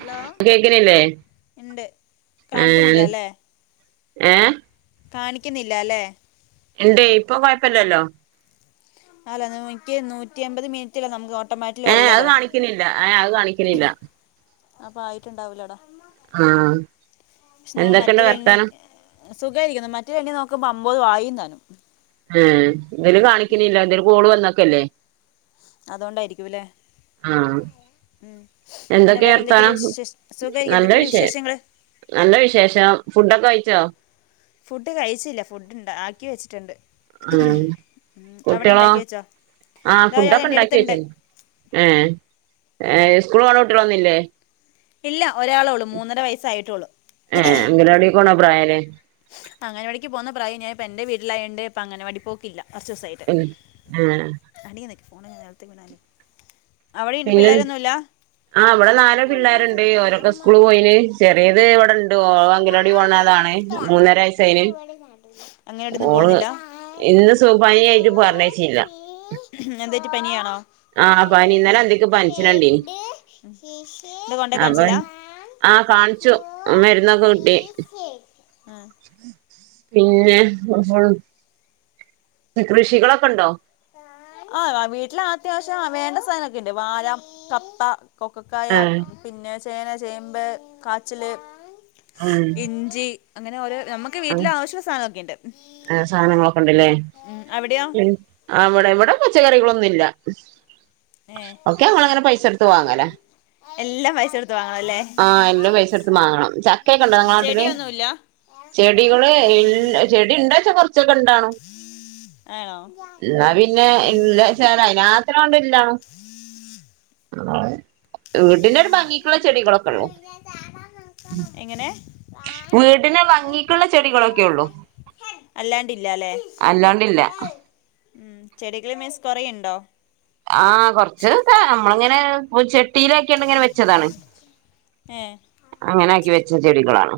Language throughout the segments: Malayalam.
ഹലോ കേക്കണല്ലേ ഇണ്ട് കാണിക്കുന്നില്ല ഏഹ് ഏ കാണിക്കുന്നിലല്ലേ എന്ത്യേ ഇപ്പൊ കുഴപ്പില്ലല്ലോ ഹലോ നോക്കികേം നൂറ്റിഎമ്പത് മിനിറ്റ്. റ്റല്ലേ നമുക്ക് ഓട്ടോമാറ്റിക്ക് ഏഹ് അത് ഉള്ളത് കാണിക്കണില്ല ഏഹ് അത് കാണിക്കണില്ല അപ്പൊ ആയിട്ടുണ്ടാവൂലടാ ആഹ് പക്ഷെ നാം എന്തൊക്കെണ്ട് മറ്റേ എണ്ണ വർത്താനം സുഖമായിരിക്കുന്നു മറ്റൊരു എണി നോക്കുമ്പോ അമ്പത് ആയിതാനും ഏ ഇതില് കാണിക്ക്ണില്ല ആന്റല് കോള് വന്നക്കല്ലേ. അതൊണ്ടായിരിക്കുല്ലേ ആഹ് ഉം പിന്നെ എന്തൊക്കെയാ വേറെ എന്തൊക്കേണ്ട് വർത്താനം വിഷ്‌ വിശേ സുഖയിരിക്ക്ണ്ടോ നല്ല എന്തെക്ക വിഷയം വിശേഷങ്ങള്. നല്ല വിശേഷം ഫുഡൊക്കെ കഴിച്ചോ? ഫുഡ് കഴിച്ചില്ല ഫുഡ് ഇണ്ടാക്കി വെച്ചിട്ടുണ്ട്. ആ ഉം അവിടെ കുട്ട്യളോ ഇണ്ടാക്കി വെച്ചോ ആഹ ഇതാ ഒരാൾ ഫുഡൊക്കെ എൻ്റെ ഇണ്ടാക്കി അടുത്തുണ്ട് വെച്ചിനി. ഏ സ്കൂൾ പോണ കുട്ട്യാളൊന്നും ഇല്ലേ? ഇല്ല ഒരാൾ ഒള്ളൂ മൂന്നര വയസ്സായിട്ടുള്ളൂ. ഏ അംഗനവാടിക്ക് പോണ പ്രായാല്ലേ. അങ്ങനവാടിക്ക് പോവുന്ന പ്രായം ഞാൻ ഇപ്പോൾ എന്റെ വീട്ടിലായോണ്ട് ഇപ്പം അങ്ങനവാടി പോക്കില്ല കുറച്ച് ദിവസായി. ഉ അങ്ങനെണ് അനിയൻ തട്ടി ഫോൺ അങ്ങ് നിത്തി വിണാലേ അവിടെ ഈ പിന്നെ പിള്ളേരൊന്നുമില്ല? ആഹ് ഇവിടെ നാല് പിള്ളേരുണ്ട് ഓരൊക്കെ അമ്മ സ്കൂള് ഇ പോയിന് വളിട ചെറിയത് ഇവിടെണ്ട് ഞാൻ ഓള് ഫ അംഗനവാടി പോണതാണ് ആടിട്ട മൂന്നര വയസ്സായിന് ഇ വളി അങ്ങാടിന്ന് ഓള് പോന്നില്ല? ഇന്ന് സൂ പനി ആയിട്ട് പറഞ്ഞ യിച്ചില്ല എന്തേറ്റി ആ പനി ഇന്നലെ അന്തിക്ക് പനിച്ചിനുണ്ടീനി ഷെഡ് ഷിസ് ഇദ് കൊണ്ടക്കെ അപ്പൊ ആഹ കാണിച്ചു മരുന്നൊക്കെ കിട്ടി ആഹ പിന്നെ [unintelligible] കൃഷികളൊക്കെ ഇണ്ടോ? ആഹ വീട്ടിൽ അത്യാവശ്യം വേണ്ട സാധനം ഒക്കെ ഇണ്ട് വായ, കപ്പ കൊക്കക്കായ ആഹ് പിന്നെ ചേന, ചേമ്പ് കാച്ചില് ആഹ് ഇഞ്ചി അങ്ങനെ ഓരോ നമുക്ക് വീട്ടില് ആവശ്യമുള്ള സാധനം ഒക്കെണ്ട് ആ സാധനങ്ങളൊക്കെണ്ടല്ലേ അവിടെ ഇവിടെ പച്ചക്കറികളൊന്നും ഇല്ല ഏ ഒക്കെ ഞങ്ങൾ ങ്ങനെ പൈസ ടുത്ത് വാങ്ങല എല്ലാം പൈസ കൊടുത്ത് വാങ്ങണല്ലേ ആ എല്ലാം പൈസ എടു ത്ത് മാങ്ങണം ചക്കെഒക്കെ ഇണ്ടോ ഇങ്ങടെ നാട്ടില്? ചെടിയൊന്നുമില്ല ചെടികള് ഇല്ല ചെടി ഇണ്ടോയ്ച്ച കൊറച്ച് കൊറച്ചൊക്കെ ഇണ്ടാണും ആണോ എന്നാ പിന്നെ [unintelligible] അത്രാണ്ടില്ലാണും [unintelligible] വീട്ടിലൊരു ഭംഗിക്കുള്ള ചെടികളൊക്കെ ഉള്ളൂ എങ്ങനെ വീട്ടിനാഭംഗി അല്ലാണ്ടില്ല ല്ലേ അല്ലാണ്ടില്ല ഉം ചെടികൾ മീൻസ് കൊറെ ഇണ്ടോ? ആഹ കൊറച്ച്ഒക്കെ നമ്മളിങ്ങനെ പൂ ചെ ചെട്ടിലാക്കിയാണ്ട് ഇങ്ങനെ വെച്ചതാണ് ഏ അങ്ങനെ ആക്കി വെച്ച ചെടികളാണ്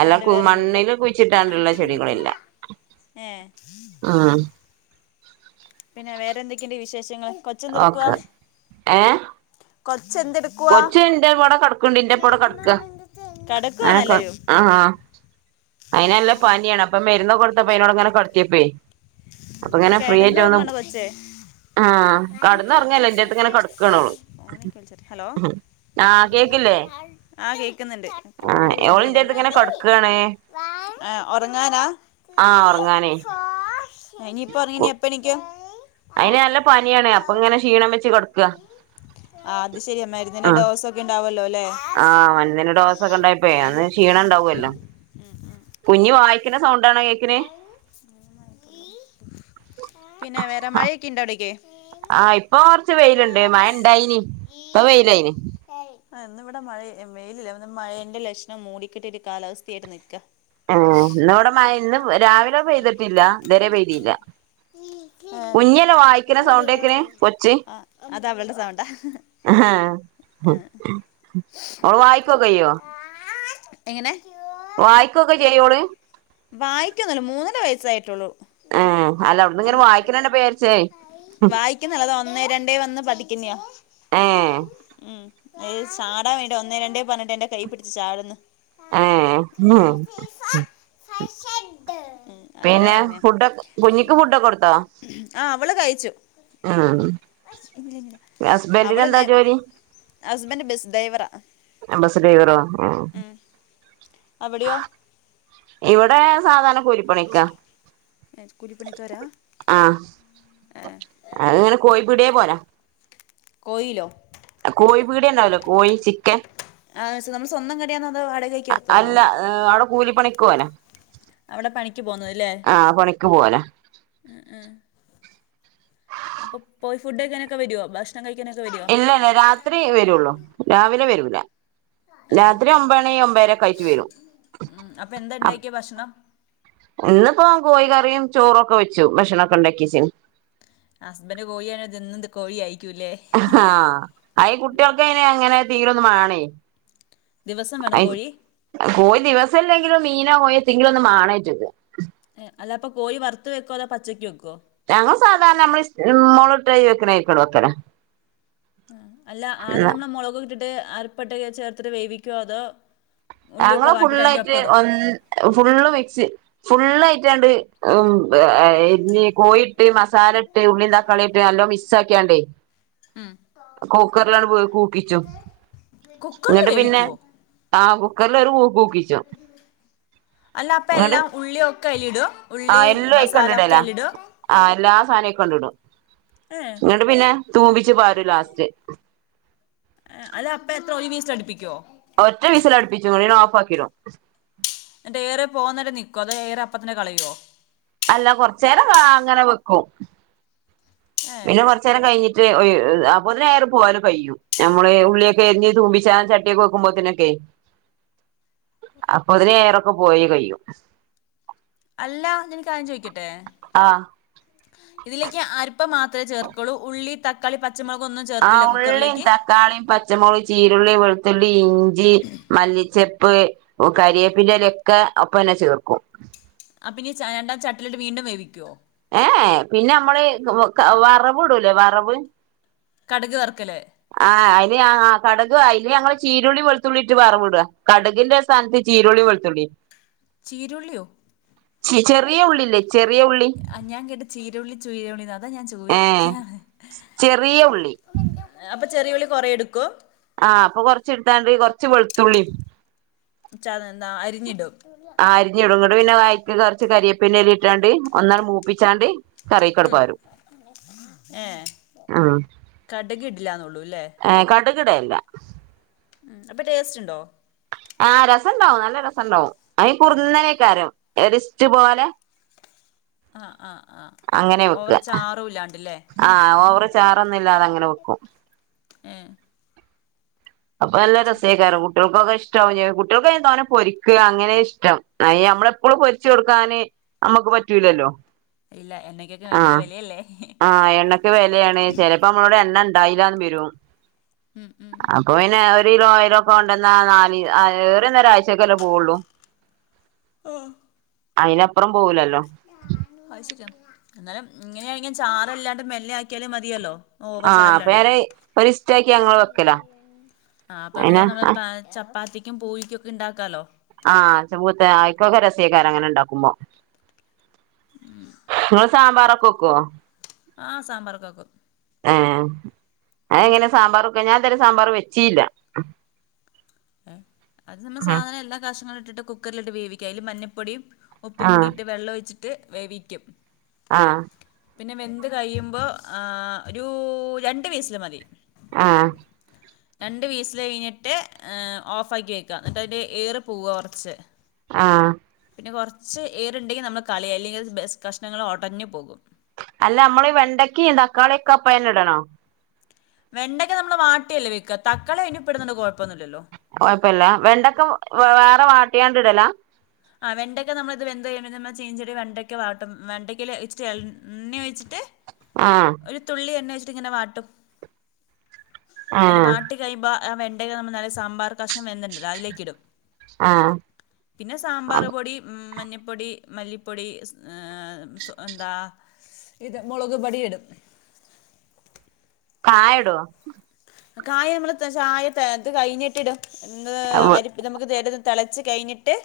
അല്ല കു വേറൊന്നുമില്ല മണ്ണില് കുഴിച്ചിട്ടാണ്ടുള്ള അട്ടിങ്ങി നിക്ക് ചെടികളില്ല ഏ ഉം പിന്നെ വേറെന്തൊക്കെണ്ട് വിശേഷങ്ങൾ കൊ ഓക്കെ ഏ.. കൊച്ചെന്തെടുക്കുവാ കൊച്ച് ന്റെ ഇവടെ കിടക്കണ്ട് ഇന്റെപ്പടെ കിടക്ക കടക്കുവാണല്ലാരും ആഹാ അയ്ന്നല്ല പനിയാണ് അപ്പൊ മരുന്ന് കൊടുത്തപ്പേ അയ്നോട് ങ്ങനെ കടത്തിപ്പേ അപ്പൊ അല്ല ഇങ്ങനെ ഫ്രീ ആയിട്ട് വന്നു കിടന്നുറങ്ങാണ് കൊച്ചേ ആഹ് കടന്ന് ഒറങ്ങല്ല ഇന്റെ അടുത്ത് ഇങ്ങനെ കേടക്കാണ് ഓള് വിളിച്ചട്ടെ ഹലോ ആഹ കേക്ക്ന്നുണ്ട് ആഹ് കോള് ഓള് വരുന്നുണ്ടേ എന്റെടുത്ത് ഇങ്ങനെ കടക്കാണ് ആ ഉറങ്ങാനാ? ആഹ ഉറങ്ങാനേ ഏ ഇനിയിപ്പൊ ഒറങ്ങി ഇനി എപ്പൊ എണീക്കും? അയിന് നല്ല പനിയാണ് അപ്പൊ ഇങ്ങനെ ക്ഷീണം വെച്ച് കെടക്ക ആ അത് ശരിയ മരുന്ന്ന്റെ ഡോസ് ഒക്കെ ഇണ്ടാവല്ലോ ല്ലേ? ആഹ് മരുന്നിന് ഡോസ് ഒക്കെ ഇണ്ടായപ്പേ അന്ന് ക്ഷീണം ഇണ്ടാവല്ലോ. ഉം. കുഞ്ഞു വായിക്കുന്ന സൗണ്ടാണ് കേൾ [unintelligible] പിന്നെ വേറെ മഴയൊക്കെ ഇണ്ടോ അവിടേക് ആഹ് ഇപ്പൊ കൊറച്ച് വെയിലുണ്ട് മയാ ഇണ്ടായിന് ഇപ്പ വെയിലായിന് ഇന് ഇവിടെ മഴ മെയിലില്ല മഴേന്റെ ലക്ഷണം മൂടിക്കിട്ട കാലാവസ്ഥയായിറ്റ് നിക്ക ആ ഇന്നിടെ മഴ ഇന്നും രാവിലെ പെയ്തിട്ടില്ല ഇദ്വരെ പെയ്തില്ല നിൽക്കുക കുഞ്ഞന വായിക്കുന്ന സൗണ്ടേക്കിന് കൊച്ച് ആ അത് അവളുടെ സൗണ്ടാ ആ ഓൻ ആയിക്കോ കേയോ എങ്ങനെ വായിക്കൊക്കെ ചെയ്യോ ഓള്? വായിക്കന്നല്ല മൂന്നര വയസ്സായിട്ടുള്ളൂ ആ അല്ല അവിടന്ന് ഇങ്ങനെ വായിക്കണണ്ട പേരിച്ചേ വായിക്കുന്നെയാത് ഒന്നേ രണ്ടേ വന്ന് പഠിക്കുന്ന്യാ ഏ ഉം ഏ ചാടാ വേണ്ട ഒന്നേ രണ്ടേ പറഞ്ഞിട്ടേന്റെ കൈ പിടിച് ചാട്ന്ന് ആഹ് [inaudible] മ് പിന്നെ ഫുഡൊ കുഞ്ഞിക്ക് ഫുഡൊക്കെ കൊടുത്താ? ആ അവള് കഴിച്ചു ആഹ്‌ ഇല്ല ഇല്ല അവള് ഹസ്ബൻഡിനന്താ നേ ജോലി? ഹസ്ബൻഡ് ബസ് ഡ്രൈവറാ ബസ് ഡ്രൈവറോ ആഹ് ഉം അവിടെയോ ഇവിടെ സാധാരണ കൂരിപ്പണിക്കാ ഏ സ്കൂലിപ്പണിക്കാരാ ആ അത്ങ്ങനെ കോഴപിട്യേ പോവനോ. കൊയിലോ കോഴി പീടിയണ്ടാവുലെ കോഴി ചിക്കൻ ആ സൊ സ്വന്തം കടയാന്നോ അതോ വടകക്ക് എടുത്തോ അല്ല അടെ കൂലിപണിക്ക് പോവനാ. അവിടെ പണിക്ക് പോകുന്നതല്ലേ ആ പണിക്ക് പോവാന. ഉം ഉം അപ്പൊ പോയി ഫുഡ്കഴിക്കാനൊക്കെ വരോ ഭ ഭക്ഷണം കഴിക്കാനൊക്കെവെരോ ഇല്ലല്ല രാ ത്രിയെ വരുള്ളൂ രാവിലെ വരൂല ആ രാത്രി ഒമ്പണി ഒമ്പരക്കായ്റ്റ് വരും ഉം അപ്പ എന്താണ്ടാക്കിയെ ഭക്ഷണം ഇന്നിപ്പോ കോയികറിം ചോറും ക്കെ വെച്ചു ഭക്ഷണൊക്കെ ഉണ്ടാക്കിച്ണ് ഹസ്ബന്റ് കോഴിയാണ് ത്ന്ന് എന്നുംത് കോഴി ആയിക്കൂല്ലേ ആഹ് അയിന് കുട്ടിൾക്കയിന് അങ്ങനെ തീലൊന്ന് മാണെയ് ദിവസം വേണോ കോഴി? കോയി ദിവസല്ലെങ്കിലും മീനാ കൊയോ എത്തേങ്കിലും ഒന്ന് മാണേറ്റക്ക് എ അല്ല അപ്പോ പോഴി വറുത്ത് വയ്ക്കോ അതോ പച്ചക്ക് വയ്ക്കോ ഞങ്ങള് സാധാരണ നമ്മള് മൊള്ട്ട് രി വെക്കണരി വെക്കല ആ അല്ല ആദ്യം നമ്മള മുളക് ഇട്ടിട്ട് അരിപ്പട്ട ചേർത്തിട്ട് വേവിക്കോ അതോ ഞങ്ങള ഉള്ളിയൊക്കെ വാട്ടിട്ട് അതിന്റെ ഫുള്ളായിട്ട് ഒപ്പം ഇടോ ഒന്ന് ഫുള്ള് മിക്സ് ഫുള്ളായിട്ട്ണ്ട് ഉം. എര്ഞ് കോഴിട്ട് മസാലട്ട് ഉള്ളിൻ തക്കാളിട്ട് നല്ലോ മിസ്സാക്കിയാണ്ടേ കൂക്കറിലാണ് കൂക്കിച്ചു കുക്കറിൽ ന്നിട്ട് പിന്നെ വേവിക്കുവോ ആ കുക്കറില് ഒരു കൂക്കൂക്കിച്ചും അല്ല അപ്പ എല്ലാ ഉള്ളിയൊക്കെ അലിടു? ആ എല്ലു ആയിക്കെന്നെ ഇടല ആ എല്ലാ സാധനും ആയിക്കണ്ടിടും ഏ ന്നട്ട് പിന്നെ തൂമ്പിച്ച് പാരും ലാസ്റ്റ് അത് അപ്പ എത്ര ഒരു വീസി അടുപ്പിക്കുവോ ആ ഒറ്റ വിസൽ അട്പ്പിച്ചും ന്നട്ട് പിന്നെ ഓഫാക്കിടും ന്നട്ട് എയർ പോകന്നരെ നിക്കോ അത എയർ അപ്പ തന്നെ കളയൊ അല്ല കുറച്ചേരം അങ്ങനെ വെക്കും ഏ പിന്നെ കൊറ ചേരം കഴിഞ്ഞിട്ട് അപോ എയർ പോവല് കയ്യും നമ്മള് ആ ഉള്ളി ക്കെരിഞ് തൂമ്പിച്ചാൻ ചട്ടിക്കെ വെക്കുമ്പോത്തിനൊക്കെ അപ്പോത്തിന് എയർക്കെ പോയി കയ്യും അല്ല ഞാനൊരുക്കാര്യം ചോയ്ക്കട്ടെ ആഹ് ഇതിലേക്ക് അര്പ്പം മാത്രമേ ചേർക്കുള്ളൂ ഉള്ളി തക്കാളി പച്ചമുളക് ഒന്നും ചേർക്കില്ല കുക്കറിലേക്ക് ക്കാളീം പച്ചമുള് ചീരുള്ളി വെളുത്തുള്ളി ഇഞ്ചി മല്ലിച്ചെപ്പ് ഓ കരിയേപ്പിന്റെലെഒക്കെ അപ്പന്നെ ചേർക്കും അപ്പം ഇനി എന്താ ചട്ടിലിട്ട് വീണ്ടും വേവിക്കുവോ ഏഹ് പിന്നെ നമ്മള് വറവ് ഇടൂലേ വറവ് കടുക് വറക്കല് ആഹ് അയിന് ആഹ് കടുക് അതിന് ഞങ്ങള് ചീരള്ളി വെളുത്തുള്ളി ഇട്ടാ വറവ് ഇടുക കടുകിന്റെ സ്ഥാനത്ത് ചീരുള്ളി വെളുത്തുള്ളി ചീരുള്ളിയോ ചെ ചെറിയ ഉള്ളിയില്ലേ ചെറിയ ഉള്ളി ആ, ഞാൻ കേട്ട ചീരുള്ളി ചീര ഉള്ളി അതാ ഞാൻ ഏഹ് ചോദിക്കാൻ ചെറിയ ഉള്ളി അപ്പൊ ചെറിയുള്ളി കൊറേ എടുക്കോ ആഹ് അപ്പൊ കൊറച്ച് എടുത്താണ്ട് കൊറച്ച് വെളുത്തുള്ളിയും ച്ചത എന്താ അരിഞ്ഞിടും അരിഞ്ഞിടും എന്നിട്ട് പിന്നെ വയറ്റി കുറച്ച് കരിയാപ്പില ഇട്ടാണ്ട് ഒന്നാള് മൂപ്പിച്ചാണ്ട് കറിക്കട് ഉം പാരും ഏഹ് ഉം കടുക് ഇടില്ലാന്നേയുള്ളൂല്ലേ അട കടയല്ല ഉം അപ്പൊ ടേസ്റ്റ് ഉണ്ടോ ആഹ് രസം ഉണ്ടാവും നല്ല രസം ഉണ്ടാവും കുറുനേരേകാരം റിസ്റ്റ് പോലെ [inaudible] ആഹ് ആഹ് ആഹ് അങ്ങനെ വെക്ക ഓവറ് ചാറും ഇല്ലാണ്ട് അല്ലേ ആഹ് ഓവറ് ചാറൊന്നും ഇല്ലാതെ അങ്ങനെ വെക്കും ഏഹ് അപ്പൊ നല്ല ഛെ രസായി ക്കാണും കുട്ടികൾക്കൊക്കെ ഇഷ്ടാവും കുട്ടികൾക്ക് തോനെ പൊരിക്ക് അങ്ങനെ ഇഷ്ടം അയിന് നമ്മളെപ്പോഴും പൊരിച്ചു കൊടുക്കാന് നമ്മുക്ക് പറ്റൂലല്ലോ ഇല്ല എണ്ണക്കൊക്കെ ഭയങ്കര ആഹ് വിലയല്ലേ ആഹ് എണ്ണയ്ക്ക് വിലയാണ് ചിലപ്പോ നമ്മളോടെ എണ്ണ ഉണ്ടായില്ലാന്ന് വരും ഉം ഉം അപ്പൊ പിന്നെ ഒരു കിലോ ആയിരം ഒക്കെ കൊണ്ടന്നാ നാല് [unintelligible] ഒരാഴ്ചയക്കെല്ലേ പോവുള്ളൂ ആഹ് അതിനപ്പുറം പോകൂലല്ലോ അത് ശെരിയാ എന്നാലും ഇങ്ങനെയണങ്കി ചാറില്ലാണ്ട് മെല്ലെ ആക്കിയാലും മതിയല്ലോ ഓവർ ആഹ് അപ്പൊ ചാറില്ലാണ്ട് ഞാന് ഒരിസ്റ്റാക്കി ഞങ്ങള് വെക്കലാ ആഹ് അപ്പൊ പിന്നെ അയിന് നമ്മള് ചപ്പാത്തിക്കും പൂരിക്കുമൊക്കെ ഉണ്ടാക്കാലോ ആഹ് ച മൂത്ത ആയിക്കൊക്കെ രസക്കാര് അങ്ങനെ ഉണ്ടാക്കുമ്പോ നിങ്ങള് സാമ്പറൊക്കെ വെക്കുവോ ആഹ് സാമ്പറൊക്കെ വെക്കും ആഹ് അത് എങ്ങനെയാ സാമ്പാറ് ഒക്കെ ഞാൻ എന്തായാലും സാമ്പാറ് വെച്ചേയില്ല അത് നമ്മ സാധനം എല്ലാ കഷ്ണങ്ങളും ഇട്ടിട്ട് കുക്കറിലിട്ട് വേവിക്കുക അതില് മഞ്ഞപ്പൊടിയും ഉപ്പും ആഹ് കൂടിയിട്ട് വെള്ളമൊഴിച്ചിട്ട് വേവിക്കും ആഹ് പിന്നെ വെന്ത് കഴിയുമ്പോൾ ആഹ് ഒരു രണ്ട് വിസില് മതി ആ രണ്ട് വിസിൽ കഴിഞ്ഞിട്ട് ഓഫാക്കി വെക്ക ന്ന്ട്ട് അയ്ന്റെ ഏറ് പോവ കൊർച്ച് ആ പിന്നെ കൊർച്ച് ഏറ് ണ്ടെങ്കി നമ്മള് കളയും അല്ലെങ്കി ബസ് കഷ്ണങ്ങള് ഒടഞ്ഞു പോകും അല്ല നമ്മളീ വെണ്ടക്കീം തക്കാളി ഒക്കെപ്പയ്ല്ടണോ വെണ്ടയ്ക്ക നമ്മള് വാട്ടിയല്ലേ വെക്ക തക്കാളി അയ്ന്റൊപ്പട്ന്നോണ്ട് കൊഴപ്പൊന്നുല്ലല്ലോ കൊഴപ്പല്ല വെണ്ടയ്ക്ക വേറെ വാട്ടിയാണ്ട്ടലാ ആ വെണ്ടക്ക നമ്മള് ഇത് വെന്തു കഴിയുമ്പം നമ്മള് ചീനി ചട്ടി വെണ്ടക്ക വാട്ടും വെണ്ടക്കേല് ഇച്ചിരി എണ്ണ ഒഴിച്ചിട്ട് ആ ഒരു തുള്ളി എണ്ണ ഒഴിച്ചിട്ട് ങ്ങനെ വാട്ടും ഒരു ആഹ് വാ ട്ട് കഴിയുമ്പ ആ വെണ്ടെല് നമ്മ നല്ല സാമ്പാറ് കഷ്ണം വെന്തിണ്ടല്ലോ അതിലേക്കിടും ആ സാമ്പാറ് പൊടി, മഞ്ഞപ്പൊടി, മല്ലിപ്പൊടി സ് സൊ എന്താ ഇത് മൊളക്പൊടി ഇടും കായടോ കായം അമ്മള് [unintelligible] ഇത് കഴിഞ്ഞിട്ടിടും എന്ത് അരി ഇത് നമ്മക്ക് തെളച്ച് കഴിഞ്ഞിട്ട്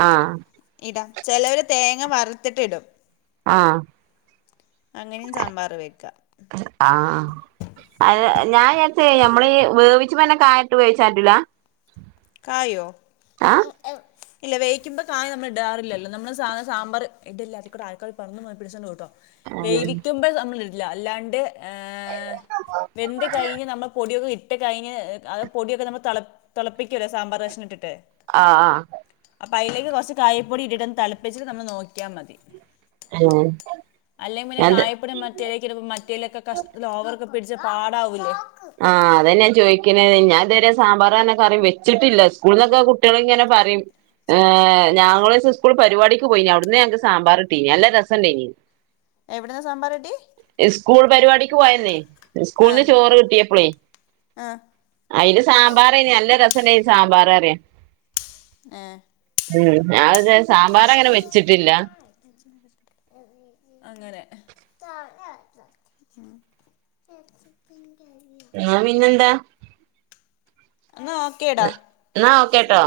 ആ ഇടാ ചെലോര് തേങ്ങ വറുത്തിട്ട് ഇടും ആ അങ്ങനേം സാമ്പാറ് വെക്കാ ആ അയ്ന് ഞാൻ ചാരിച്ചേ ഞമ്മളീ വേവിച്ചുമ്പന്നെ കായട്ട് വേവിച്ചാ പറ്റൂല കായോ ആഹ് ഇല്ല വേയിക്കുമ്പ കായം നമ്മളിടാറില്ലല്ലോ നമ്മള് സാധ സാമ്പാറ് ആഹ് വേവിക്കുമ്പൊ നമ്മളിടില്ല അല്ലാണ്ട് ഏ വെന്ത് കഴിഞ്ഞ് നമ്മള് പൊടിയൊക്ക ഇട്ട് കഴിഞ്ഞ് അത് പൊടിയൊക്ക നമ്മള് തെള പ്പിക്കല്ലോ സാമ്പാറ് കഷ്ണട്ടിട്ട് ആ ആ അപ്പയിലേക്ക് കൊർച്ച് കായപ്പൊടി ഇട്ടിട്ടൊന്ന് തളപ്പിച്ചിട്ട് നമ്മള് നോക്ക്യ മതി ആ അല്ലേ പിന്നെ കായപ്പൊടി മറ്റേലേക്കിടുമ്പം മറ്റേലൊക്കെ കഷ്ണത്തിൽ ഓവർക് പിടിച്ച് പാടാവൂല്ലേ ആ അതെന്നെ ഞാൻ ചോയ്ക്ക്ണത് ഞാൻ ഇതുവരെ സാമ്പാർ ന്ന് പർഞ കറി വെച്ചിട്ടില്ല സ്കൂൾന്നൊക്ക കുട്ട്യാളിങ്ങനെ പറയും ഏ ഞങ്ങളൊരീസം സ്കൂള്ക്ക് പരിപാടിക്ക് പോയിനി അവ്ട്ന്ന് ഞങ്ങക്ക് സാമ്പാറ് കിട്ടിനി നല്ല രസണ്ടേനി എവിട്ന്ന് സാമ്പാറ് കിട്ടി സ്കൂൾ പരിപാടിക്ക് പോയന്നേ സ്കൂള്ന്ന് ആഹ് ചോറ് കിട്ടി ആഹ് അയില് സാമ്പാറേനി നല്ല രസണ്ടേയ്നി സാമ്പാറ് പറിയ ഏഹ് ഉം അത് ഞാൻ സാമ്പാറങ്ങനെ വെച്ച്ട്ടില്ല അങ്ങനെ ന്ന പിന്നെന്താ ന്നാ ഓക്കെടാ എന്നാ ഓക്കേട്ടോ